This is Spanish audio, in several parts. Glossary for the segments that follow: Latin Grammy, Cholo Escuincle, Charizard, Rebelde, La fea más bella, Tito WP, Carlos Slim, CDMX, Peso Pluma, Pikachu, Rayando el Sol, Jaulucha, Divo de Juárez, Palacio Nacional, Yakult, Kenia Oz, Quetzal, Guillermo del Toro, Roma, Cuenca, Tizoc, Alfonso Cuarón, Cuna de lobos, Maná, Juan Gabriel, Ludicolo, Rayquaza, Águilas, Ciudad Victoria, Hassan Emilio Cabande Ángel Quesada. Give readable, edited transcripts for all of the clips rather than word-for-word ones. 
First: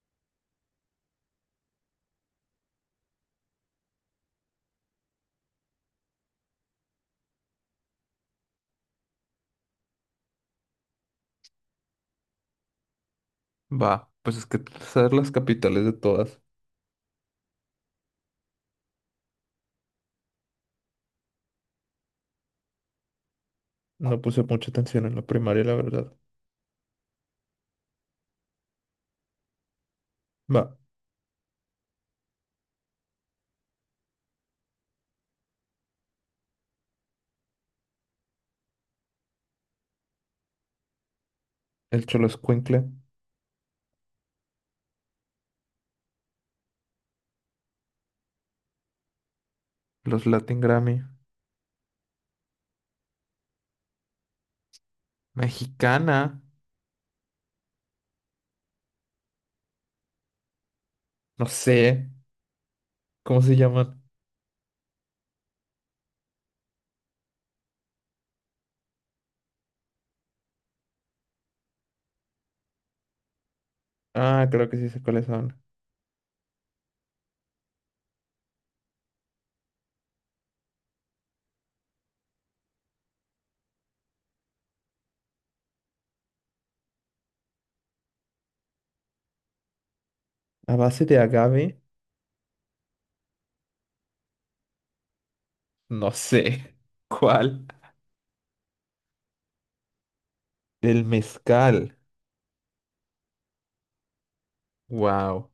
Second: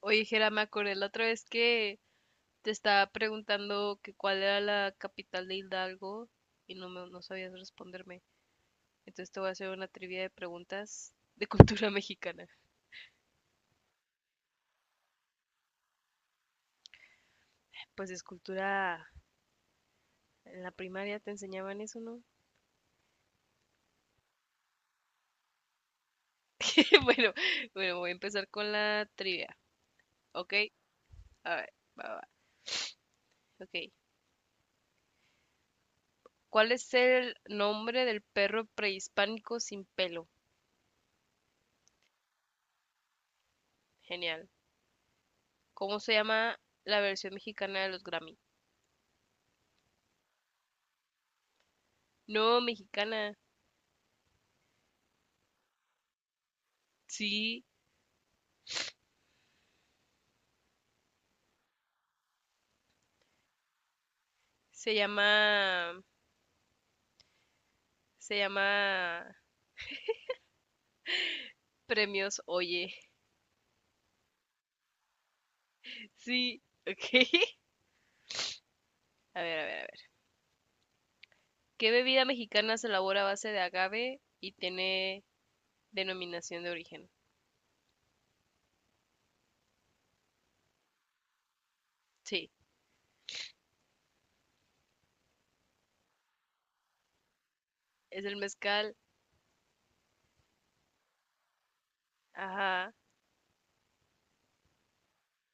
Oye, Jera, me acordé la otra vez que te estaba preguntando que cuál era la capital de Hidalgo y no sabías responderme. Entonces te voy a hacer una trivia de preguntas de cultura mexicana. Va, pues es que saber las capitales de todas. Pues es cultura, en la primaria te enseñaban eso, ¿no? No puse mucha atención en la primaria, la verdad. Bueno, bueno, voy a empezar con la trivia, ¿ok? Va, A ver, va, ok. ¿Cuál es el nombre del perro prehispánico sin pelo? el Cholo Escuincle, Genial. ¿Cómo se llama la versión mexicana de los Grammy? los Latin Grammy, No, mexicana. mexicana, Sí, no sé, ¿cómo se llaman? se llama, se llama Premios Oye. Ah, creo que sí sé cuáles son. Sí, ok. A ver. ¿Qué bebida mexicana se elabora a base de agave y tiene denominación de origen? A base de agave, Sí, no sé. ¿Cuál? es el mezcal. El mezcal. Ajá. Wow.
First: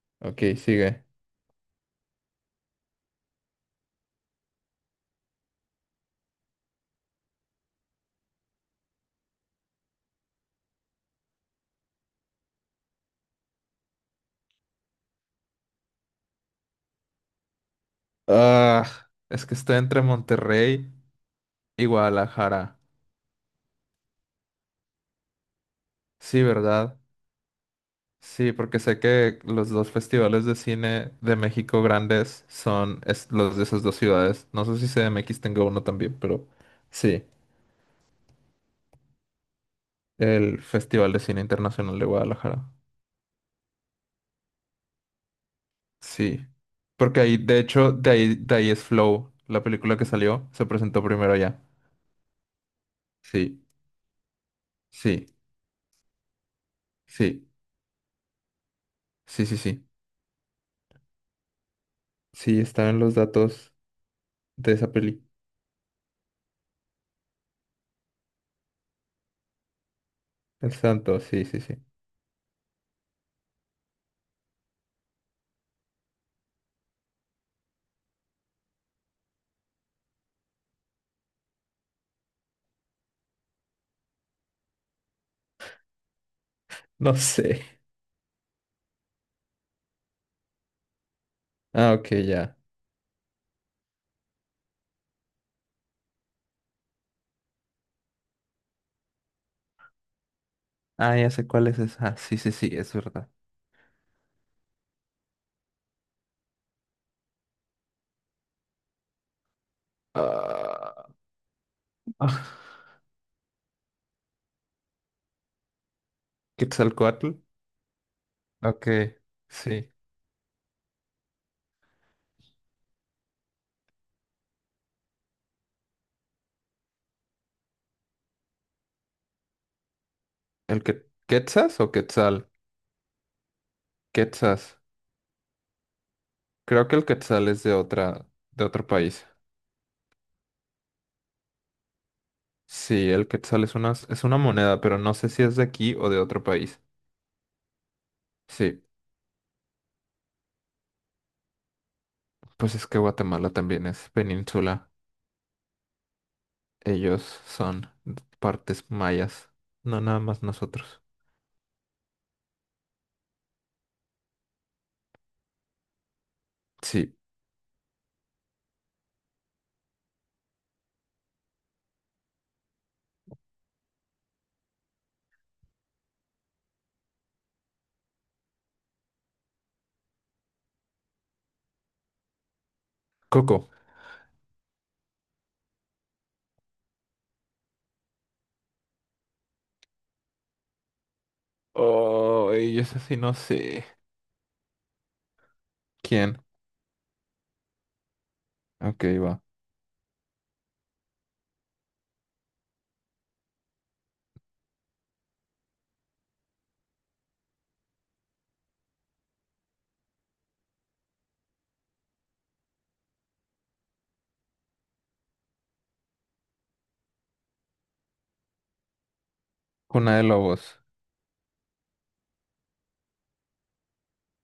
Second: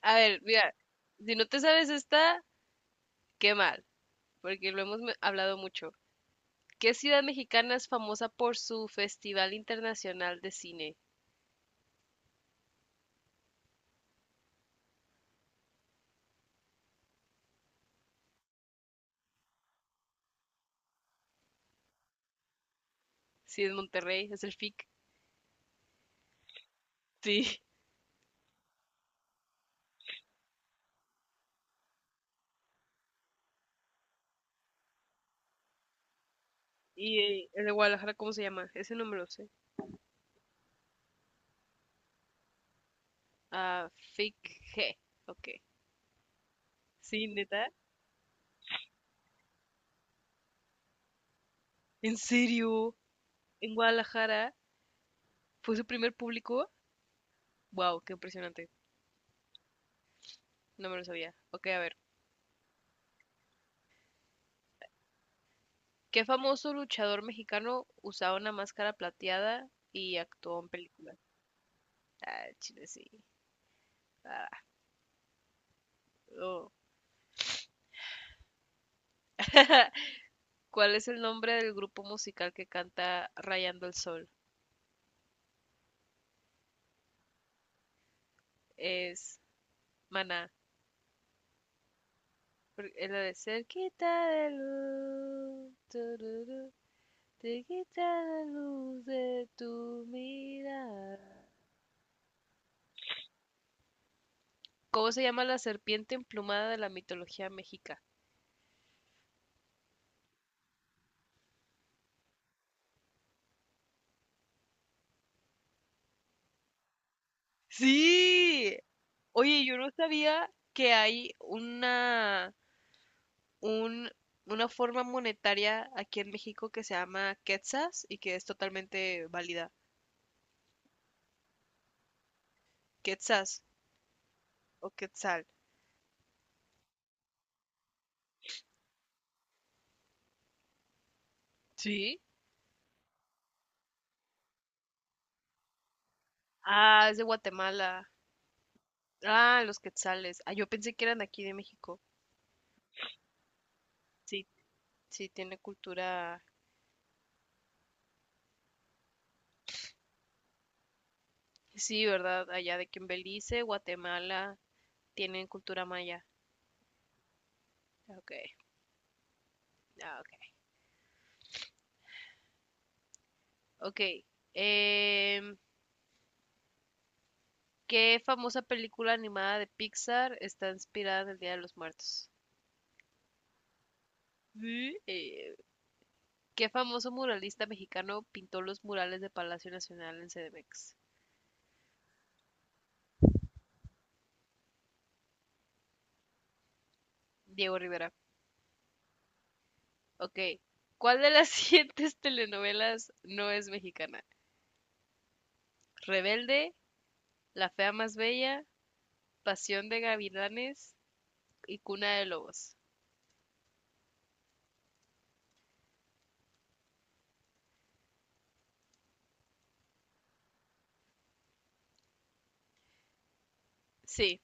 A ver, Ok, mira, sigue. si no te sabes esta, qué mal, porque lo hemos hablado mucho. ¿Qué ciudad mexicana es famosa por su Festival Internacional de Cine? Ah, es que estoy entre Monterrey y Guadalajara. Sí, es Monterrey, es el FIC. Sí, ¿verdad? Sí. Sí, porque sé que los dos festivales de cine de México grandes son los de esas dos ciudades. No sé si CDMX tenga uno también, pero ¿Y sí, el de Guadalajara cómo se llama? Ese no me lo sé. el Festival de Cine Internacional de Guadalajara. Ah, Fake G. Ok. Sí, porque Sí, ahí, de neta. hecho, de ahí es Flow, la película que salió, se presentó primero allá. ¿En serio? Sí, ¿En Guadalajara? sí, ¿Fue su primer público? sí, Wow, qué impresionante. sí, sí, sí. No me lo sabía. Ok, a ver. Sí, estaban los datos de esa peli. ¿Qué famoso luchador mexicano usaba una máscara plateada y actuó en El películas? santo, sí, sí, sí. Ah, chile, sí. Ah, oh. ¿Cuál es el nombre del grupo musical que canta Rayando el Sol? No sé. Es Maná. Ah, ok, ya. Es la de Cerquita de luz. Te quita la luz de tu Ah, ya mirada. sé cuál es esa. Ah, sí, sí, sí, es verdad. ¿Cómo se llama la serpiente emplumada de la mitología mexica? Ah, Quetzalcóatl. Sí. Ok, Oye, yo no sí. sabía que hay un, una forma monetaria aquí en México que se llama quetzas y que es totalmente válida. ¿El que Quetzas o Quetzal? Quetzas Quetzas. o quetzal. Creo que el Quetzal es de otra, de otro país. Sí. Sí, el Quetzal es una moneda, pero no sé si es de aquí o de otro país. Ah, es de Guatemala. Sí, Ah, los quetzales. Ah, yo pensé que eran de aquí de México. pues es que Guatemala también es Sí, península. sí, tiene cultura. Ellos son partes mayas. No nada más nosotros. Sí, ¿verdad? Allá de que en Belice, Guatemala, tienen cultura maya. Sí. Ok, ah, ok. Ok. em, ¿Qué famosa película animada de Pixar está inspirada en el Día de los Muertos? Coco. ¿Mm? ¿Qué famoso muralista mexicano pintó los murales de Palacio Nacional en CDMX? Oh, y eso sí no sé. ¿Quién? Diego Rivera. Ok, va. Ok. ¿Cuál de las siguientes telenovelas no es mexicana? Rebelde, La fea más bella, Pasión de gavilanes y Cuna de lobos. Cuna de Lobos. Sí,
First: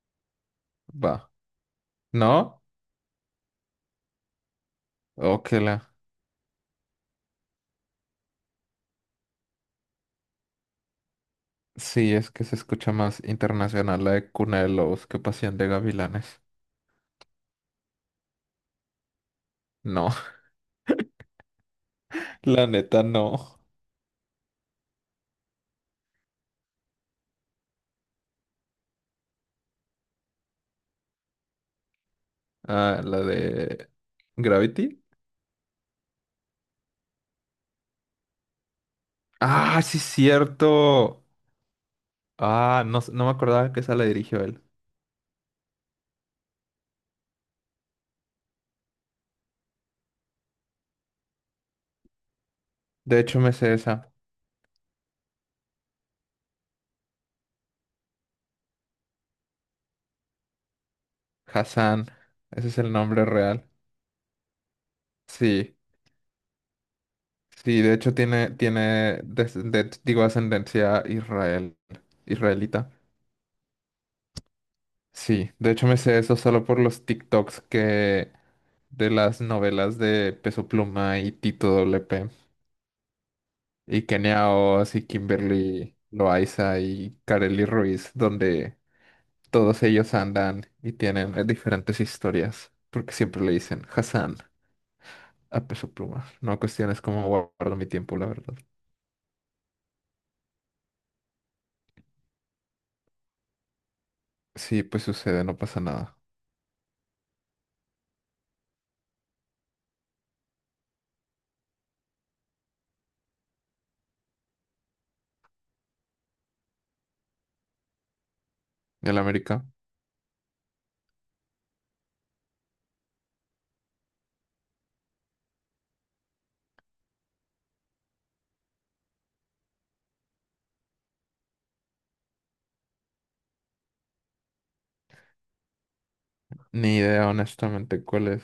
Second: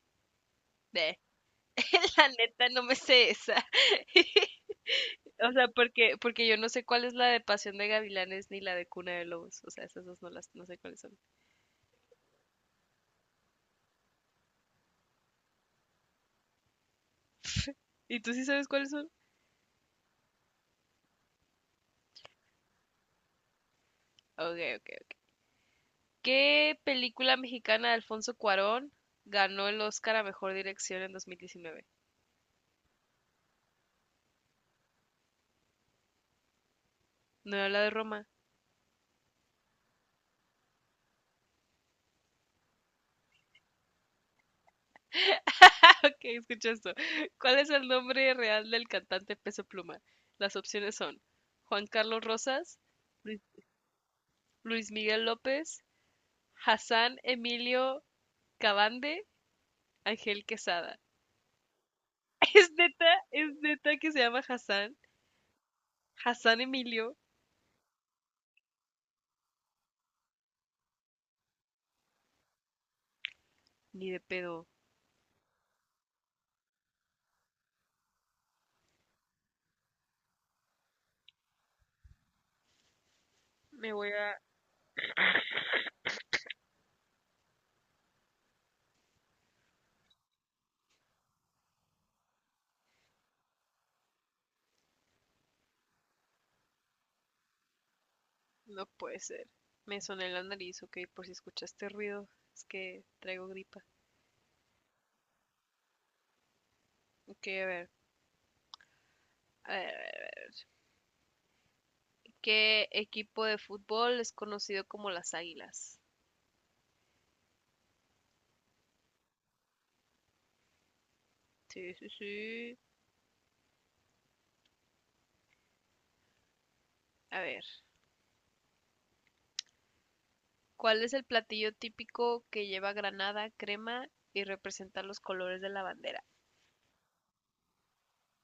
ve. Va. La ¿No? neta no me sé esa. Oh, O que sea, la. porque yo no sé cuál es la de Pasión de Gavilanes ni la de Cuna de Lobos. O sea, esas dos no sé cuáles son. Sí, es que se escucha más internacional la de Cuna de Lobos que Pasión de Gavilanes. ¿Y tú sí sabes cuáles son? No, la neta no. Ok, ok, ok. ¿Qué película mexicana de Alfonso Cuarón ganó el Oscar a Mejor Dirección en 2019? Ah, la de Gravity. No, era la de Roma. Ah, sí, cierto. Ah, no, no me acordaba que esa la dirigió él. Ah, ok, escucha esto. ¿Cuál es el nombre real del cantante Peso Pluma? Las opciones son Juan Carlos Rosas, De hecho, Luis me sé esa. Luis Miguel López, Hassan Emilio Cabande Ángel Quesada. Hassan. Ese Es es el neta, nombre es real. neta que se llama Hassan. Sí, Hassan Emilio, sí, de hecho tiene, digo, ascendencia israel, israelita. ni de pedo. Sí, de hecho me sé eso solo por los TikToks que de las novelas de Peso Pluma y Tito WP Me y voy a... Kenia Oz y Kimberly Loaiza y Karely Ruiz, donde todos ellos andan y tienen diferentes historias, porque siempre le dicen Hassan a Peso Pluma. No cuestiones cómo guardo mi tiempo, la verdad. No puede ser. Me soné la nariz, ok, por si escuchaste ruido. Es que traigo gripa. Sí, pues sucede, no pasa nada. Ok, a ver. A ver, a ver. ¿Qué equipo de fútbol es conocido como las Águilas? ¿Y el América? Sí, sí, sí. A ver. ¿Cuál es el platillo típico que lleva granada, crema y representa los colores de la bandera? Ni idea, honestamente, cuál es.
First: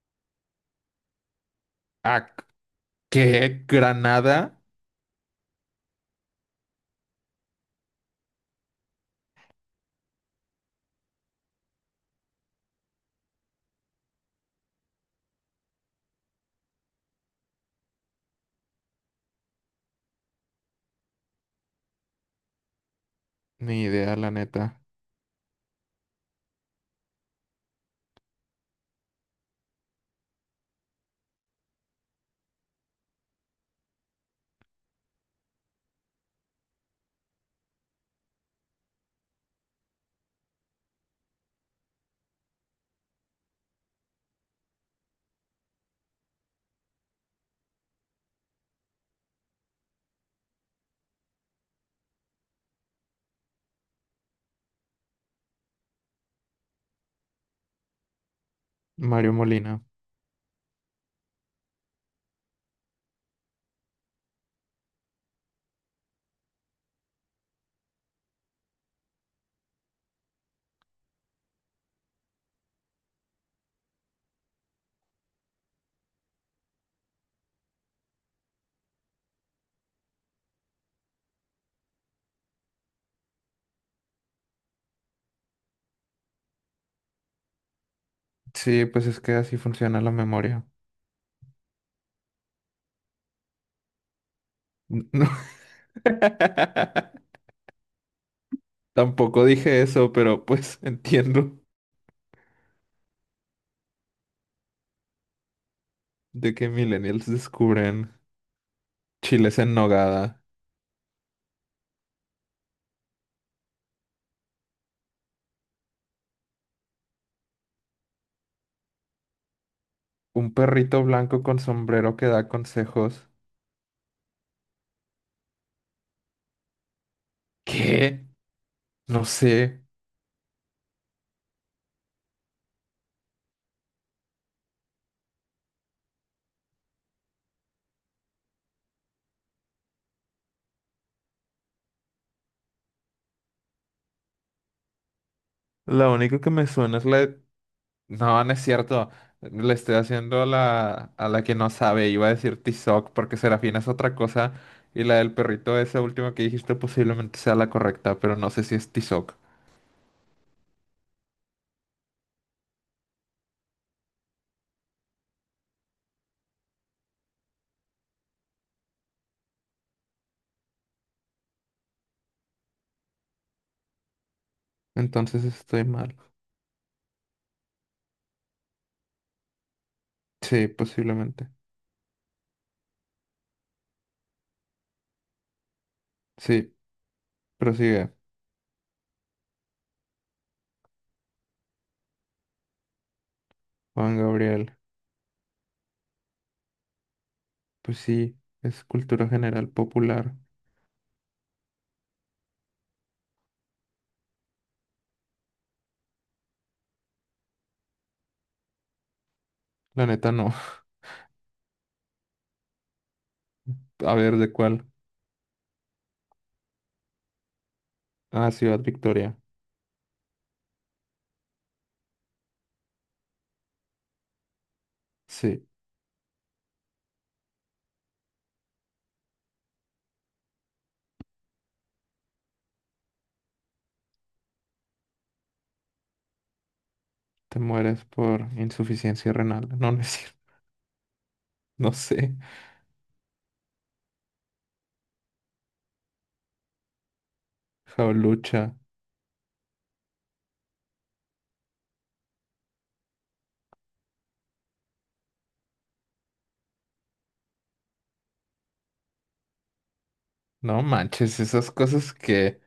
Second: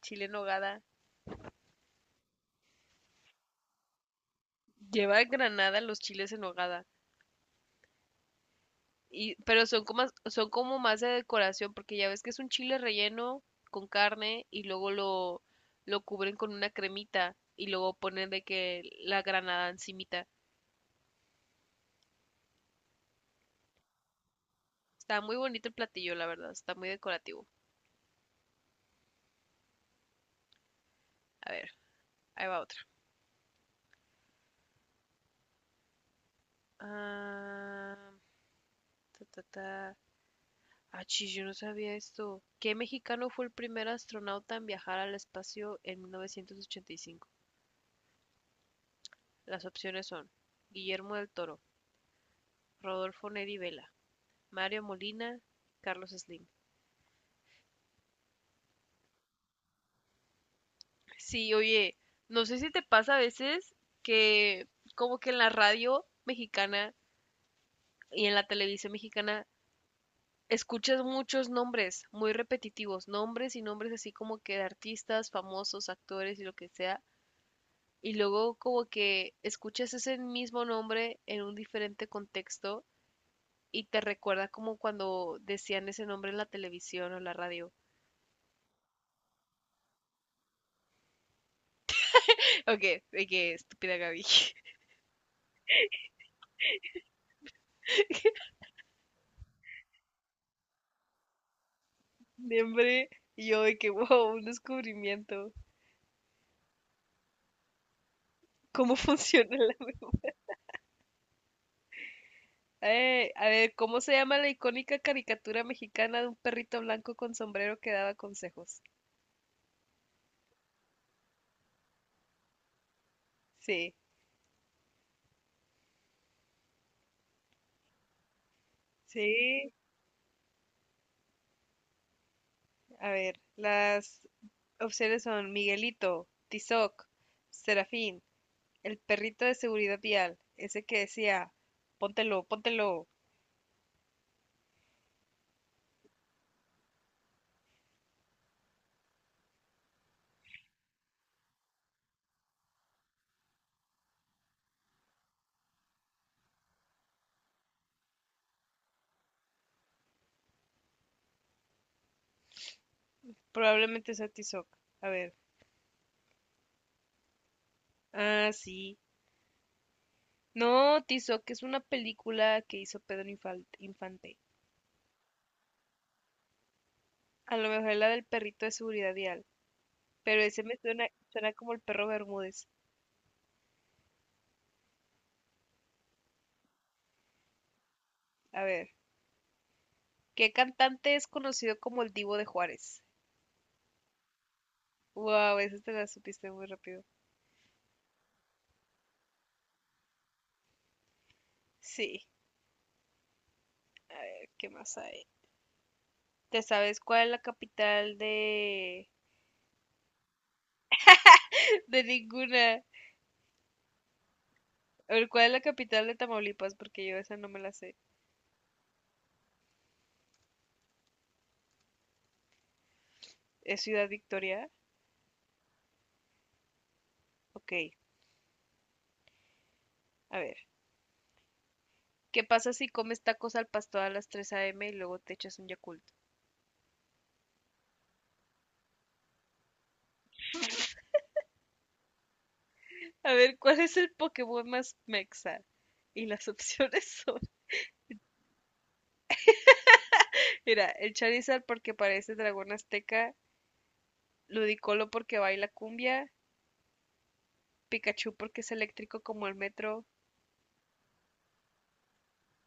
Chile en hogada. Ah, ¿qué? ¿Granada? Lleva granada los chiles en hogada. Y, pero son como más de decoración, porque ya ves que es un chile relleno con carne y luego lo cubren con una cremita y luego ponen de que la granada encimita. Ni idea, la neta. Está muy bonito el platillo, la verdad, está muy decorativo. A ver, ahí va otra. Ah, ta, ta, ta. Ah, chis, yo no sabía esto. ¿Qué mexicano fue el primer astronauta en viajar al espacio en 1985? Las opciones son Guillermo del Toro, Rodolfo Neri Vela, Mario Molina, Carlos Slim. Mario Molina. Sí, oye, no sé si te pasa a veces que como que en la radio mexicana y en la televisión mexicana escuchas muchos nombres muy repetitivos, nombres y nombres así como que de artistas, famosos, actores y lo que sea, y luego como que escuchas ese mismo nombre en un diferente contexto y te recuerda como cuando decían ese nombre en la televisión o la radio. Sí, pues es que así funciona la memoria. Ok, ok, estúpida Gaby. No. Tampoco dije eso, pero pues entiendo de hambre. Y yo de que, wow, un descubrimiento. de que millennials descubren ¿Cómo funciona chiles la... en nogada. A ver, ¿cómo se llama la icónica caricatura mexicana de un perrito blanco con sombrero que daba consejos? Un perrito blanco con sombrero que da consejos. Sí, ¿Qué? No sí. sé. A ver, las opciones son Miguelito, Tizoc, Serafín, el perrito de seguridad vial, ese que decía, póntelo. La única que me suena es la de no, no es cierto. Le estoy haciendo la, a la que no sabe. Iba a decir Tizoc porque Serafina es otra cosa. Y la del perrito, esa última que dijiste, posiblemente sea la correcta, pero no sé si es Tizoc. Probablemente sea Tizoc. A ver. Ah, sí. No, Tizoc es una película que hizo Pedro Infante. Entonces estoy mal. A lo mejor es la del perrito de seguridad vial, pero ese Sí, me posiblemente. suena como el perro Bermúdez. Sí, prosigue. A ver, ¿qué cantante es conocido como el Divo de Juárez? Juan Gabriel. Wow, esa te la supiste muy rápido. Pues sí, es cultura general popular. Sí, a ver, ¿qué más hay? ¿Te sabes cuál es la capital de... La neta no. de ninguna? A ver, ¿de cuál? A ver, ¿cuál es la capital de Tamaulipas? Porque yo esa no me la sé. Ah, Ciudad Victoria. ¿Es Ciudad Victoria? Sí, Ok, a ver. ¿Qué pasa si comes tacos al pastor a las 3 a.m. y luego te echas un Yakult? te mueres por insuficiencia renal. No, no es cierto. No sé. A ver, ¿cuál es el Pokémon más mexa? Y las opciones son, Jaulucha. mira, el Charizard porque parece dragón azteca, Ludicolo porque baila cumbia, Pikachu porque es eléctrico como el metro. No manches, esas cosas que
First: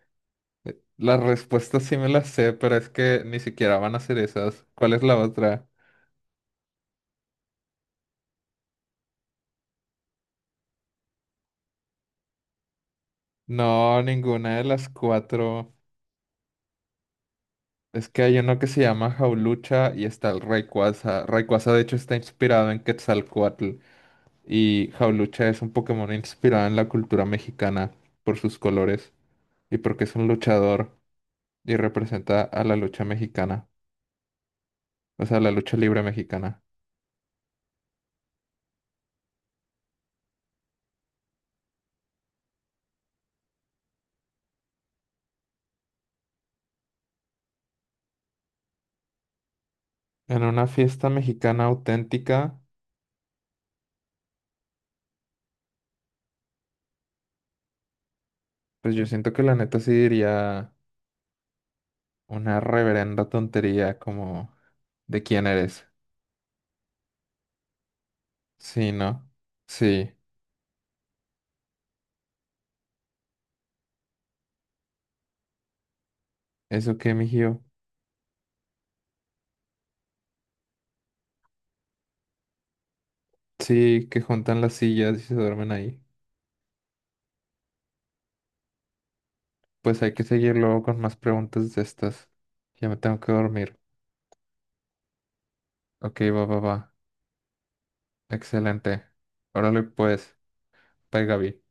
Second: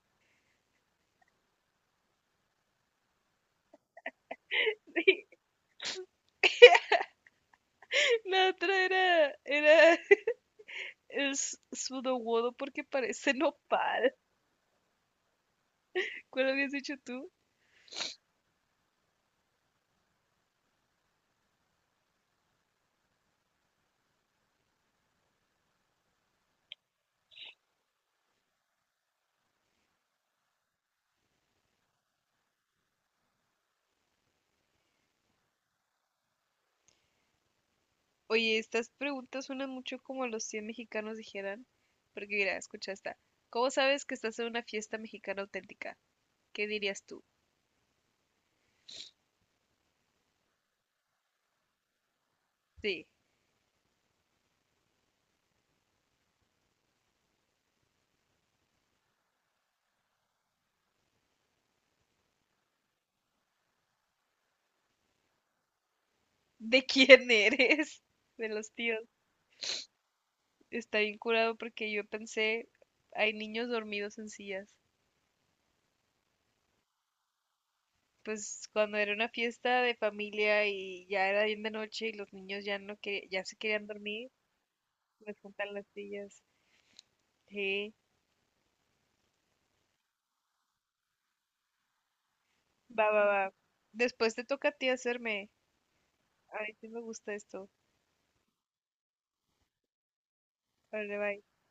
las respuestas sí me las sé, pero es que ni siquiera van a ser esas. ¿Cuál es la otra? La otra era el Sudowodo porque parece No, nopal. ninguna de las cuatro. ¿Cuál habías dicho tú? Es que hay uno que se llama Jaulucha y está el Rayquaza. Rayquaza de hecho está inspirado en Quetzalcóatl y Jaulucha es un Pokémon inspirado en la cultura mexicana por sus colores y porque es un luchador y representa a la lucha mexicana, o sea, la lucha libre mexicana. Oye, estas preguntas suenan mucho como los 100 mexicanos dijeran. Porque mira, escucha esta. ¿Cómo sabes que estás en una fiesta mexicana auténtica? ¿Qué dirías tú? En una fiesta mexicana auténtica. Sí, Pues yo siento que la neta sí diría una reverenda tontería como ¿de quién eres? ¿de quién eres? De los Sí, tíos. ¿no? Sí, Está bien curado porque yo pensé, hay niños dormidos en sillas. eso que mijío. Pues cuando era una fiesta de familia y ya era bien de noche y los niños ya no que ya se querían Sí, que dormir, juntan las sillas y me se duermen juntan las ahí. sillas. Sí, Pues hay que seguir luego con más preguntas de estas. Ya me va, tengo va, que va. dormir. Después te toca a ti hacerme. Ok, va, va, A mí va. sí me gusta esto. Excelente. Órale, pues. Vale, Bye, bye. Gaby.